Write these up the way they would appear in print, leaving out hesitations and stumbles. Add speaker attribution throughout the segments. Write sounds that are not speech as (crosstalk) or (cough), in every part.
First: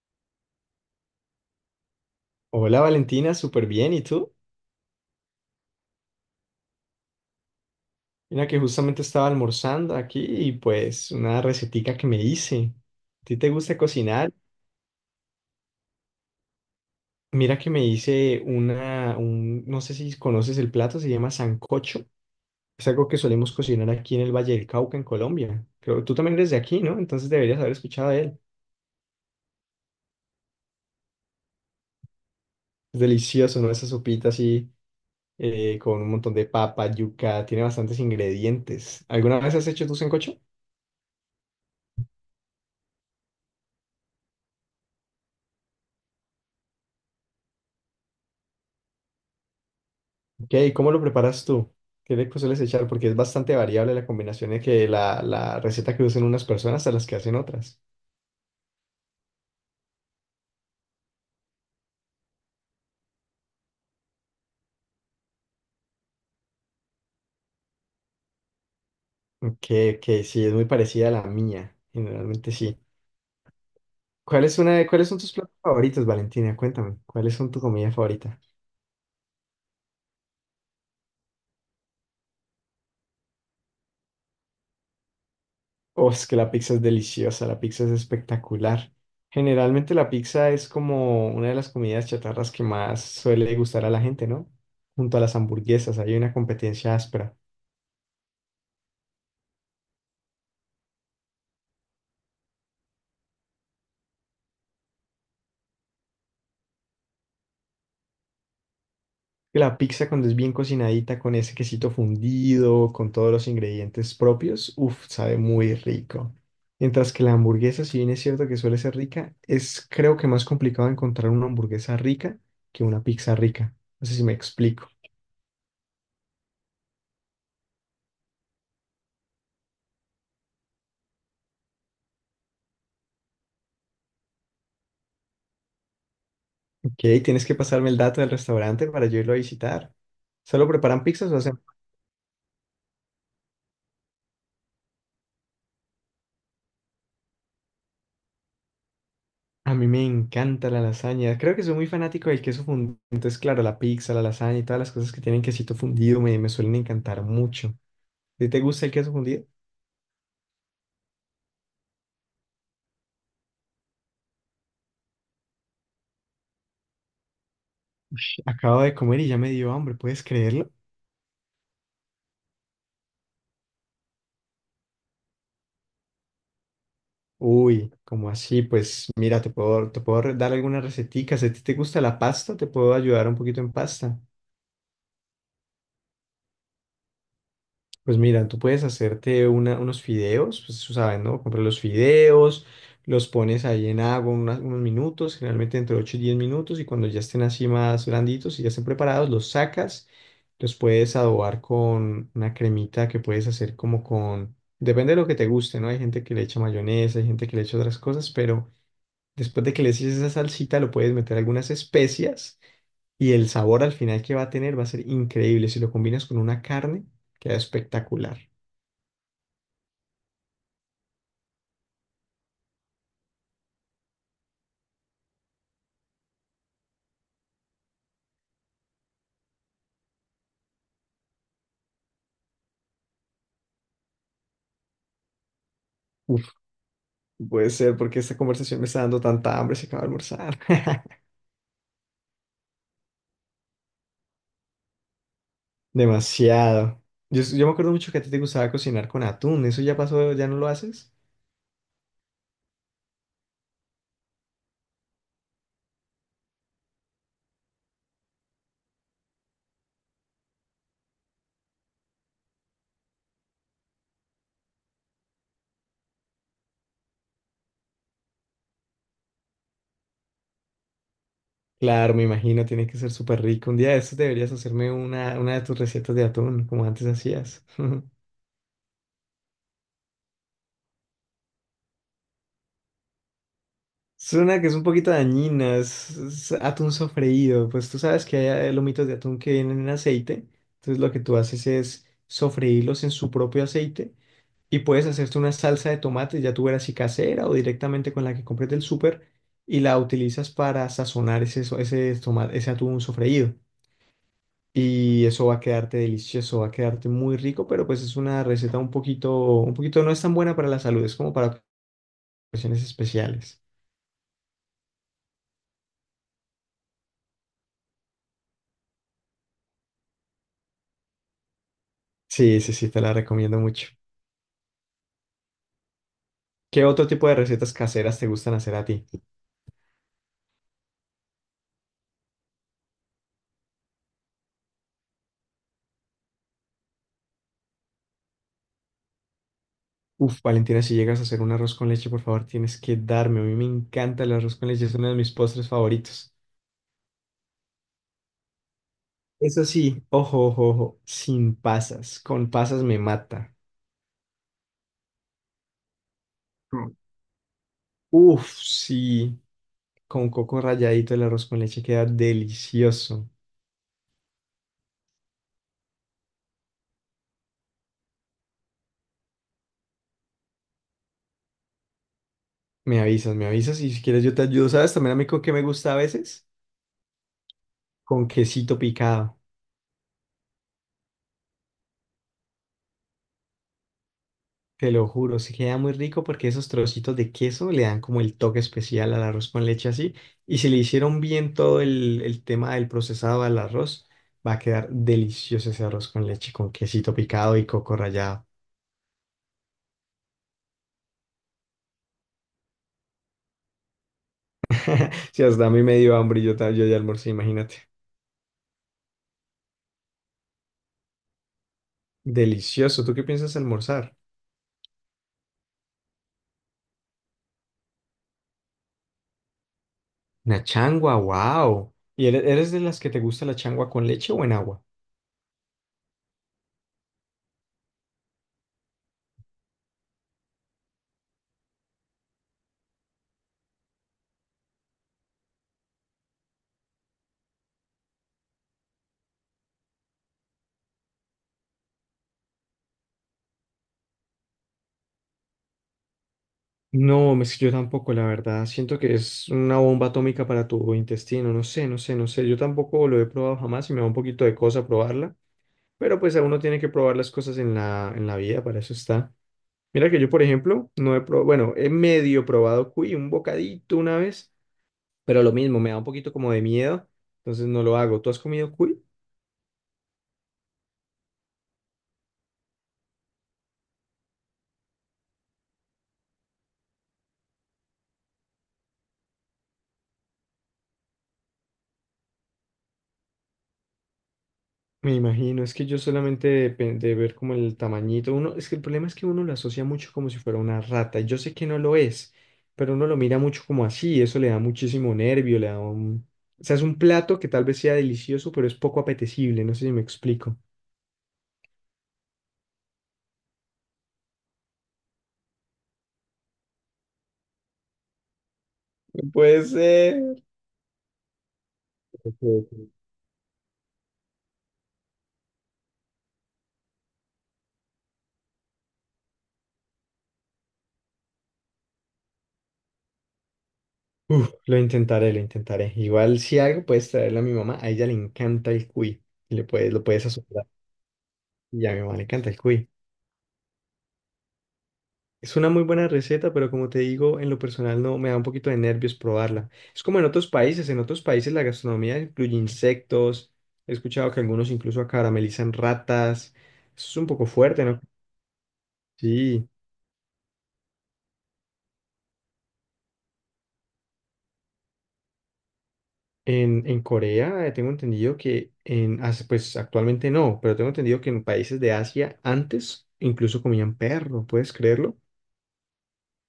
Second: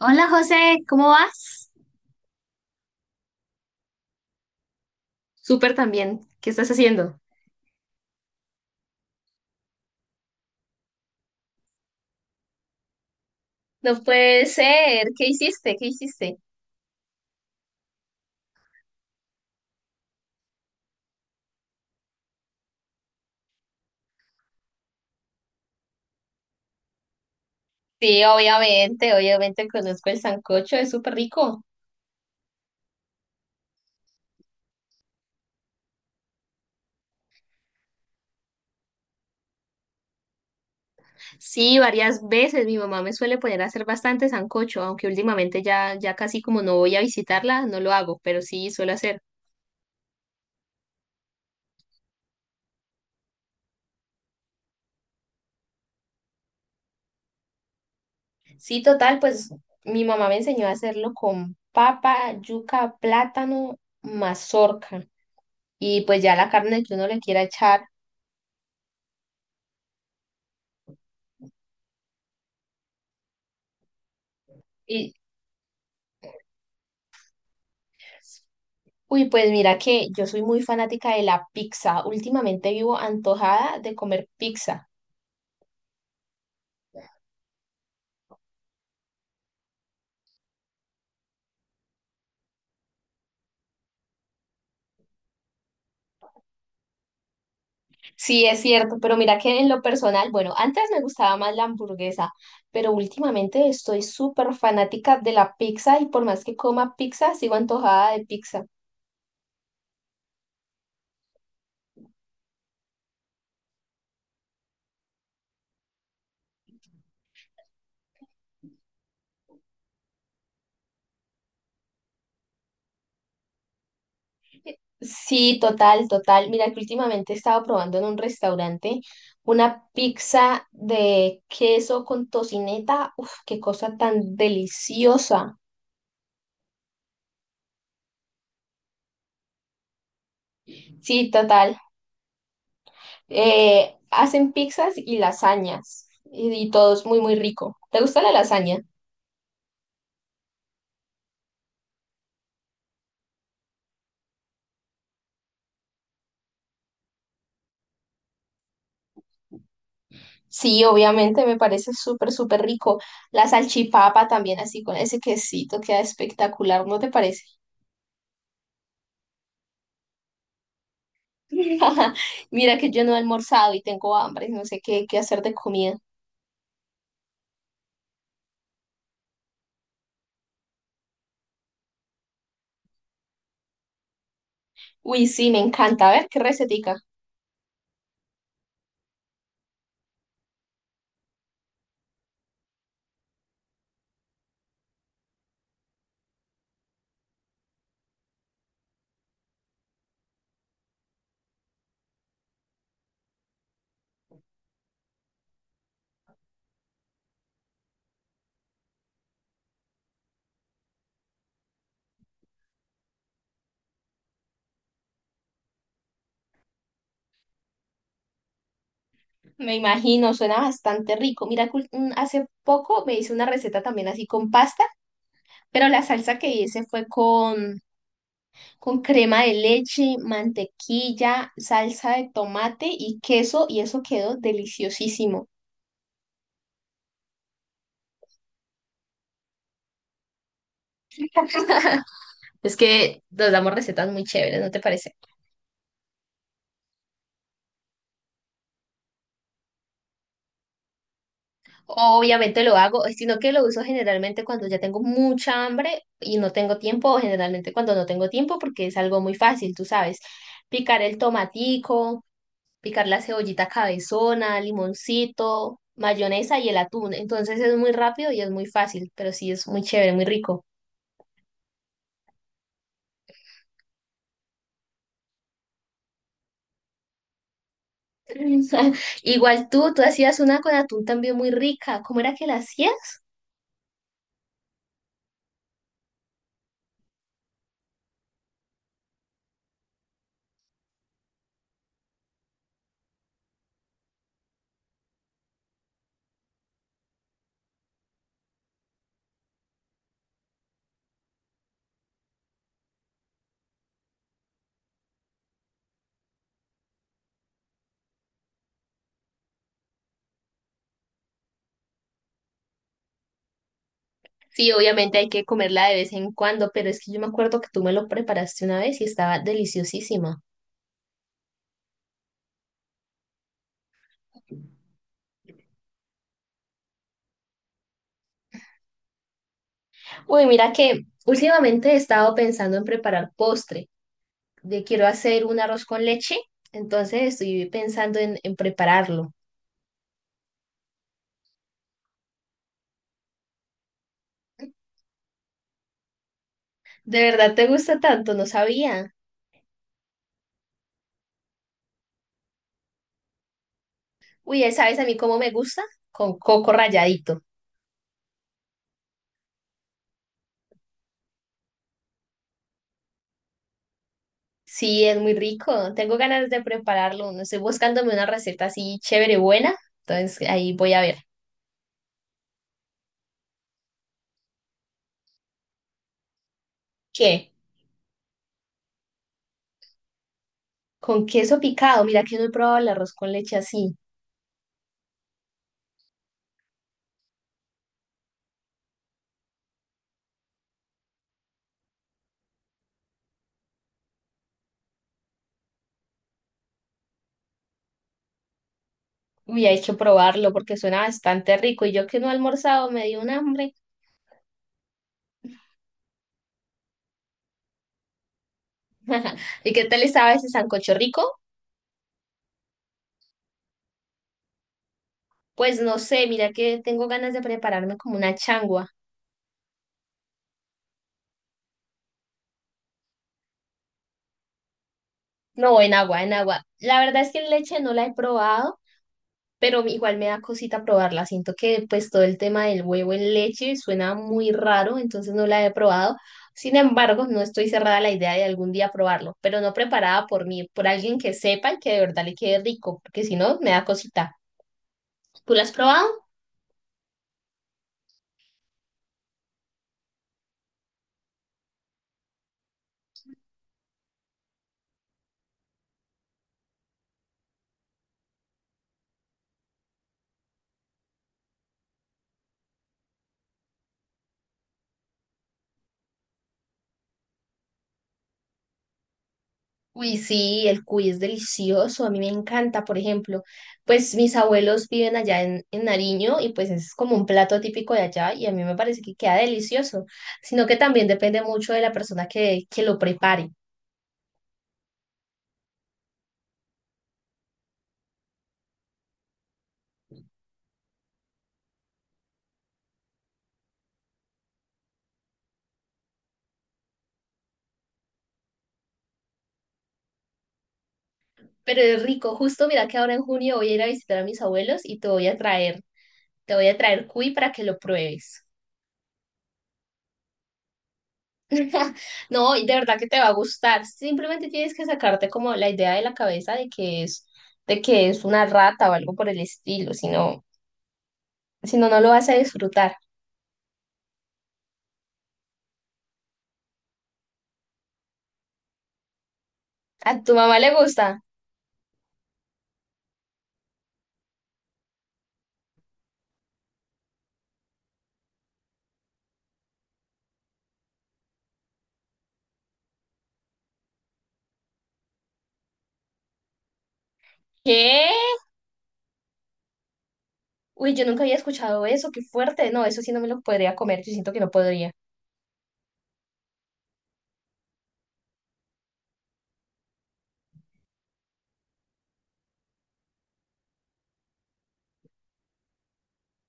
Speaker 1: Hola José, ¿cómo vas?
Speaker 2: Hola Valentina, súper bien. ¿Y tú?
Speaker 1: Súper también. ¿Qué estás haciendo?
Speaker 2: Mira que justamente estaba almorzando aquí y pues una recetica que me hice. ¿A ti te gusta
Speaker 1: No
Speaker 2: cocinar?
Speaker 1: puede ser, ¿qué hiciste? ¿Qué hiciste?
Speaker 2: Mira que me hice no sé si conoces el plato, se llama sancocho. Es algo que solemos cocinar aquí en el Valle del Cauca, en Colombia. Creo, tú también eres de aquí, ¿no? Entonces deberías haber escuchado de
Speaker 1: Sí,
Speaker 2: él.
Speaker 1: obviamente, obviamente conozco el sancocho, es súper rico.
Speaker 2: Es delicioso, ¿no? Esa sopita así con un montón de papa, yuca, tiene bastantes ingredientes. ¿Alguna vez has hecho tu sancocho?
Speaker 1: Sí, varias veces mi mamá me suele poner a hacer bastante sancocho, aunque últimamente ya casi como no voy a visitarla, no lo hago, pero sí suelo hacer.
Speaker 2: Ok, ¿cómo lo preparas tú? ¿Qué le sueles echar? Porque es bastante variable la combinación de que la receta que usan unas personas a las que hacen otras.
Speaker 1: Sí, total, pues mi mamá me enseñó a hacerlo con papa, yuca, plátano, mazorca y pues ya la carne que uno le quiera echar.
Speaker 2: Ok, ok, sí, es muy parecida a la mía. Generalmente sí. Cuáles son tus platos favoritos, Valentina? Cuéntame, ¿cuáles son tu comida favorita?
Speaker 1: Uy, pues mira que yo soy muy fanática de la pizza. Últimamente vivo antojada de comer pizza.
Speaker 2: Oh, es que la pizza es deliciosa, la pizza es espectacular. Generalmente la pizza es como una de las comidas chatarras que más suele gustar a la gente, ¿no? Junto a las hamburguesas, hay una competencia áspera.
Speaker 1: Sí, es cierto, pero mira que en lo personal, bueno, antes me gustaba más la hamburguesa, pero últimamente estoy súper fanática de la pizza y por más que coma pizza, sigo antojada de pizza.
Speaker 2: La pizza cuando es bien cocinadita, con ese quesito fundido, con todos los ingredientes propios, uff, sabe muy rico. Mientras que la hamburguesa, si bien es cierto que suele ser rica, es creo que más complicado encontrar una hamburguesa rica que una pizza rica. No sé si me explico.
Speaker 1: Sí, total, total. Mira que últimamente he estado probando en un restaurante una pizza de queso con tocineta. Uf, qué cosa tan deliciosa.
Speaker 2: Ok, tienes que pasarme el dato del restaurante para yo irlo a visitar. ¿Solo preparan
Speaker 1: Sí,
Speaker 2: pizzas o hacen?
Speaker 1: total. Hacen pizzas y lasañas y todo es muy, muy rico. ¿Te gusta la lasaña?
Speaker 2: A mí me encanta la lasaña. Creo que soy muy fanático del queso fundido. Entonces, claro, la pizza, la lasaña y todas las cosas que tienen quesito fundido me suelen encantar mucho. ¿Sí te gusta el queso fundido?
Speaker 1: Sí, obviamente, me parece súper, súper rico. La salchipapa también, así con ese quesito, queda espectacular, ¿no te parece?
Speaker 2: Acabo de comer y ya me dio hambre, ¿puedes creerlo?
Speaker 1: (laughs) Mira que yo no he almorzado y tengo hambre, no sé qué, qué hacer de comida.
Speaker 2: Uy, como así? Pues mira, te puedo dar algunas receticas. Si a ti te gusta la pasta, te puedo ayudar un poquito en pasta.
Speaker 1: Uy, sí, me encanta. A ver, qué recetica.
Speaker 2: Pues mira, tú puedes hacerte unos fideos, pues tú sabes, ¿no? Compras los fideos, los pones ahí en agua unos minutos, generalmente entre 8 y 10 minutos, y cuando ya estén así más blanditos y ya estén preparados, los sacas, los puedes adobar con una cremita que puedes hacer como con, depende de lo que te guste, ¿no? Hay gente que le echa mayonesa, hay gente que le echa otras cosas, pero después de que le eches esa salsita, lo puedes meter algunas especias y el sabor al final que va a tener va a ser increíble. Si lo combinas con una carne, queda espectacular.
Speaker 1: Me imagino, suena bastante rico. Mira, que hace poco me hice una receta también así con pasta, pero la salsa que hice fue con crema de leche, mantequilla, salsa de tomate y queso, y eso quedó deliciosísimo.
Speaker 2: Uf, puede ser porque esta conversación me está dando tanta hambre, se acaba de almorzar. (laughs)
Speaker 1: (laughs) Es que nos damos recetas muy chéveres, ¿no te parece?
Speaker 2: Demasiado. Yo me acuerdo mucho que a ti te gustaba cocinar con atún. ¿Eso ya pasó? ¿Ya no lo haces?
Speaker 1: Obviamente lo hago, sino que lo uso generalmente cuando ya tengo mucha hambre y no tengo tiempo, o generalmente cuando no tengo tiempo, porque es algo muy fácil, tú sabes. Picar el tomatico, picar la cebollita cabezona, limoncito, mayonesa y el atún. Entonces es muy rápido y es muy fácil, pero sí es muy chévere, muy rico.
Speaker 2: Claro, me imagino, tiene que ser súper rico. Un día de estos deberías hacerme una de tus recetas de atún, como antes hacías. (laughs)
Speaker 1: (laughs) Igual tú hacías una con atún también muy rica. ¿Cómo era que la hacías?
Speaker 2: Es una que es un poquito dañina, es atún sofreído. Pues tú sabes que hay lomitos de atún que vienen en aceite. Entonces lo que tú haces es sofreírlos en su propio aceite y puedes hacerte una salsa de tomate, ya tú verás si casera o directamente con la que compres del súper y la utilizas para sazonar ese, so- ese, tomate, ese atún sofreído. Y eso va a quedarte delicioso, va a quedarte muy rico, pero pues es una receta un poquito no es tan buena para la salud, es como para ocasiones especiales.
Speaker 1: Sí, obviamente hay que comerla de vez en cuando, pero es que yo me acuerdo que tú me lo preparaste una vez y estaba deliciosísima.
Speaker 2: Sí, sí, sí, te la recomiendo mucho. ¿Qué otro tipo de recetas caseras te gustan hacer a ti?
Speaker 1: Uy, mira que últimamente he estado pensando en preparar postre. De quiero hacer un arroz con leche, entonces estoy pensando en prepararlo.
Speaker 2: Uf, Valentina, si llegas a hacer un arroz con leche, por favor, tienes que darme. A mí me encanta el arroz con leche, es uno de mis postres favoritos.
Speaker 1: ¿De verdad te gusta tanto? No sabía.
Speaker 2: Eso sí, ojo, ojo, ojo, sin pasas. Con pasas me mata.
Speaker 1: Uy, ¿sabes a mí cómo me gusta? Con coco
Speaker 2: Mm.
Speaker 1: ralladito.
Speaker 2: Uf, sí, con coco ralladito el arroz con leche queda delicioso.
Speaker 1: Sí, es muy rico. Tengo ganas de prepararlo. No estoy buscándome una receta así chévere, buena. Entonces ahí voy a ver.
Speaker 2: Me avisas y si quieres yo te ayudo. ¿Sabes también a mí con qué me gusta a veces?
Speaker 1: ¿Qué?
Speaker 2: Con quesito picado.
Speaker 1: Con queso picado. Mira que no he probado el arroz con leche así.
Speaker 2: Te lo juro, sí queda muy rico porque esos trocitos de queso le dan como el toque especial al arroz con leche así. Y si le hicieron bien todo el tema del procesado al arroz, va a quedar delicioso ese arroz con leche con quesito picado y coco rallado.
Speaker 1: Uy, hay que probarlo porque suena bastante rico. Y yo que no he almorzado me dio un hambre.
Speaker 2: (laughs) Si hasta a mí me dio hambre, y yo, ta- yo ya almorcé, imagínate.
Speaker 1: ¿Y qué tal estaba ese sancocho rico?
Speaker 2: Delicioso. ¿Tú qué piensas almorzar?
Speaker 1: Pues no sé, mira que tengo ganas de prepararme como una changua.
Speaker 2: Una changua, wow. ¿Y eres de las que te gusta la changua con leche o en agua?
Speaker 1: No, en agua, en agua. La verdad es que en leche no la he probado, pero igual me da cosita probarla. Siento que pues todo el tema del huevo en leche suena muy raro, entonces no la he probado. Sin embargo, no estoy cerrada a la idea de algún día probarlo, pero no preparada por mí, por alguien que sepa y que de verdad le quede rico, porque si no, me da cosita. ¿Tú la has probado?
Speaker 2: No, es que yo tampoco, la verdad. Siento que es una bomba atómica para tu intestino. No sé, no sé, no sé. Yo tampoco lo he probado jamás y me da un poquito de cosa probarla. Pero pues a uno tiene que probar las cosas en la vida, para eso está. Mira que yo, por ejemplo, no he probado, bueno, he medio probado cuy, un bocadito una vez, pero lo mismo, me da un poquito como de miedo, entonces no lo hago. ¿Tú has comido cuy?
Speaker 1: Uy, sí, el cuy es delicioso, a mí me encanta, por ejemplo, pues mis abuelos viven allá en Nariño y pues es como un plato típico de allá y a mí me parece que queda delicioso, sino que también depende mucho de la persona que lo prepare.
Speaker 2: Me imagino, es que yo solamente de, pe- de ver como el tamañito, uno, es que el problema es que uno lo asocia mucho como si fuera una rata, y yo sé que no lo es, pero uno lo mira mucho como así, y eso le da muchísimo nervio, le da un... O sea, es un plato que tal vez sea delicioso, pero es poco apetecible, no sé si me explico.
Speaker 1: Pero es rico, justo mira que ahora en junio voy a ir a visitar a mis abuelos y te voy a traer, te voy a traer cuy para que lo pruebes.
Speaker 2: Puede ser.
Speaker 1: (laughs)
Speaker 2: Ok,
Speaker 1: No, y de
Speaker 2: ok.
Speaker 1: verdad que te va a gustar. Simplemente tienes que sacarte como la idea de la cabeza de que es una rata o algo por el estilo, si no, si no, no lo vas a disfrutar.
Speaker 2: Uf, lo intentaré, lo intentaré. Igual si algo puedes traerle a mi mamá, a ella le encanta el cuy, y le puedes, lo
Speaker 1: ¿A
Speaker 2: puedes
Speaker 1: tu mamá
Speaker 2: asociar,
Speaker 1: le gusta?
Speaker 2: y a mi mamá le encanta el cuy. Es una muy buena receta, pero como te digo, en lo personal no me da un poquito de nervios probarla. Es como en otros países la gastronomía incluye insectos. He escuchado que algunos incluso caramelizan ratas. Eso es un poco fuerte, ¿no?
Speaker 1: ¿Qué?
Speaker 2: Sí.
Speaker 1: Uy, yo nunca había escuchado eso, qué fuerte. No, eso sí no me lo podría comer, yo siento que no podría.
Speaker 2: En Corea, tengo entendido que pues actualmente no, pero tengo entendido que en países de Asia antes incluso comían perro, ¿puedes creerlo?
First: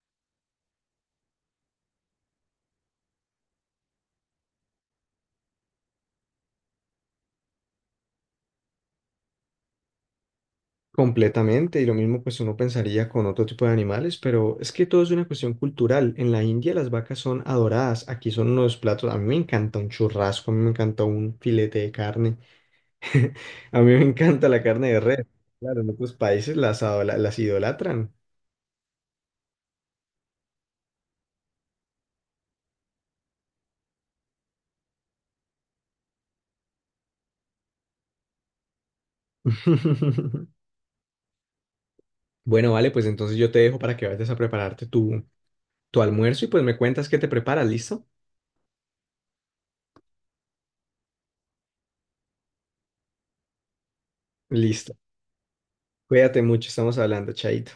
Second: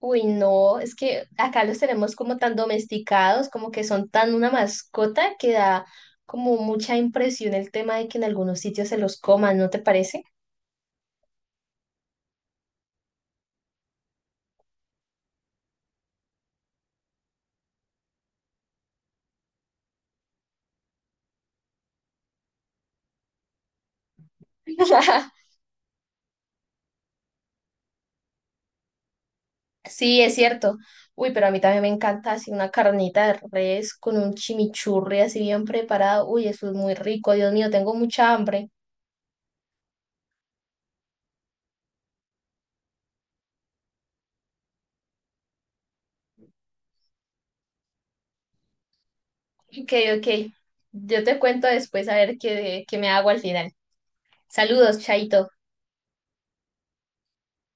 Speaker 1: Uy, no, es que acá los tenemos como tan domesticados, como que son tan una mascota que da como mucha impresión el tema de que en algunos sitios se los coman, ¿no te parece?
Speaker 2: Completamente, y lo mismo pues uno pensaría con otro tipo de animales, pero es que todo es una cuestión cultural. En la India las vacas son adoradas, aquí son unos platos, a mí me encanta un churrasco, a mí me encanta un filete de carne, (laughs) a mí me encanta la carne de res.
Speaker 1: (laughs)
Speaker 2: Claro, en otros países las idolatran.
Speaker 1: Sí, es cierto. Uy, pero a mí también me encanta así una carnita de res con un chimichurri así bien preparado. Uy, eso es muy rico. Dios mío, tengo mucha hambre.
Speaker 2: (laughs) Bueno, vale, pues entonces yo te dejo para que vayas a prepararte tu almuerzo y pues me cuentas qué te preparas, ¿listo?
Speaker 1: Ok, ok. Yo te cuento después a ver qué, qué me hago al final.
Speaker 2: Listo.
Speaker 1: Saludos, Chaito.
Speaker 2: Cuídate mucho, estamos hablando, chaito.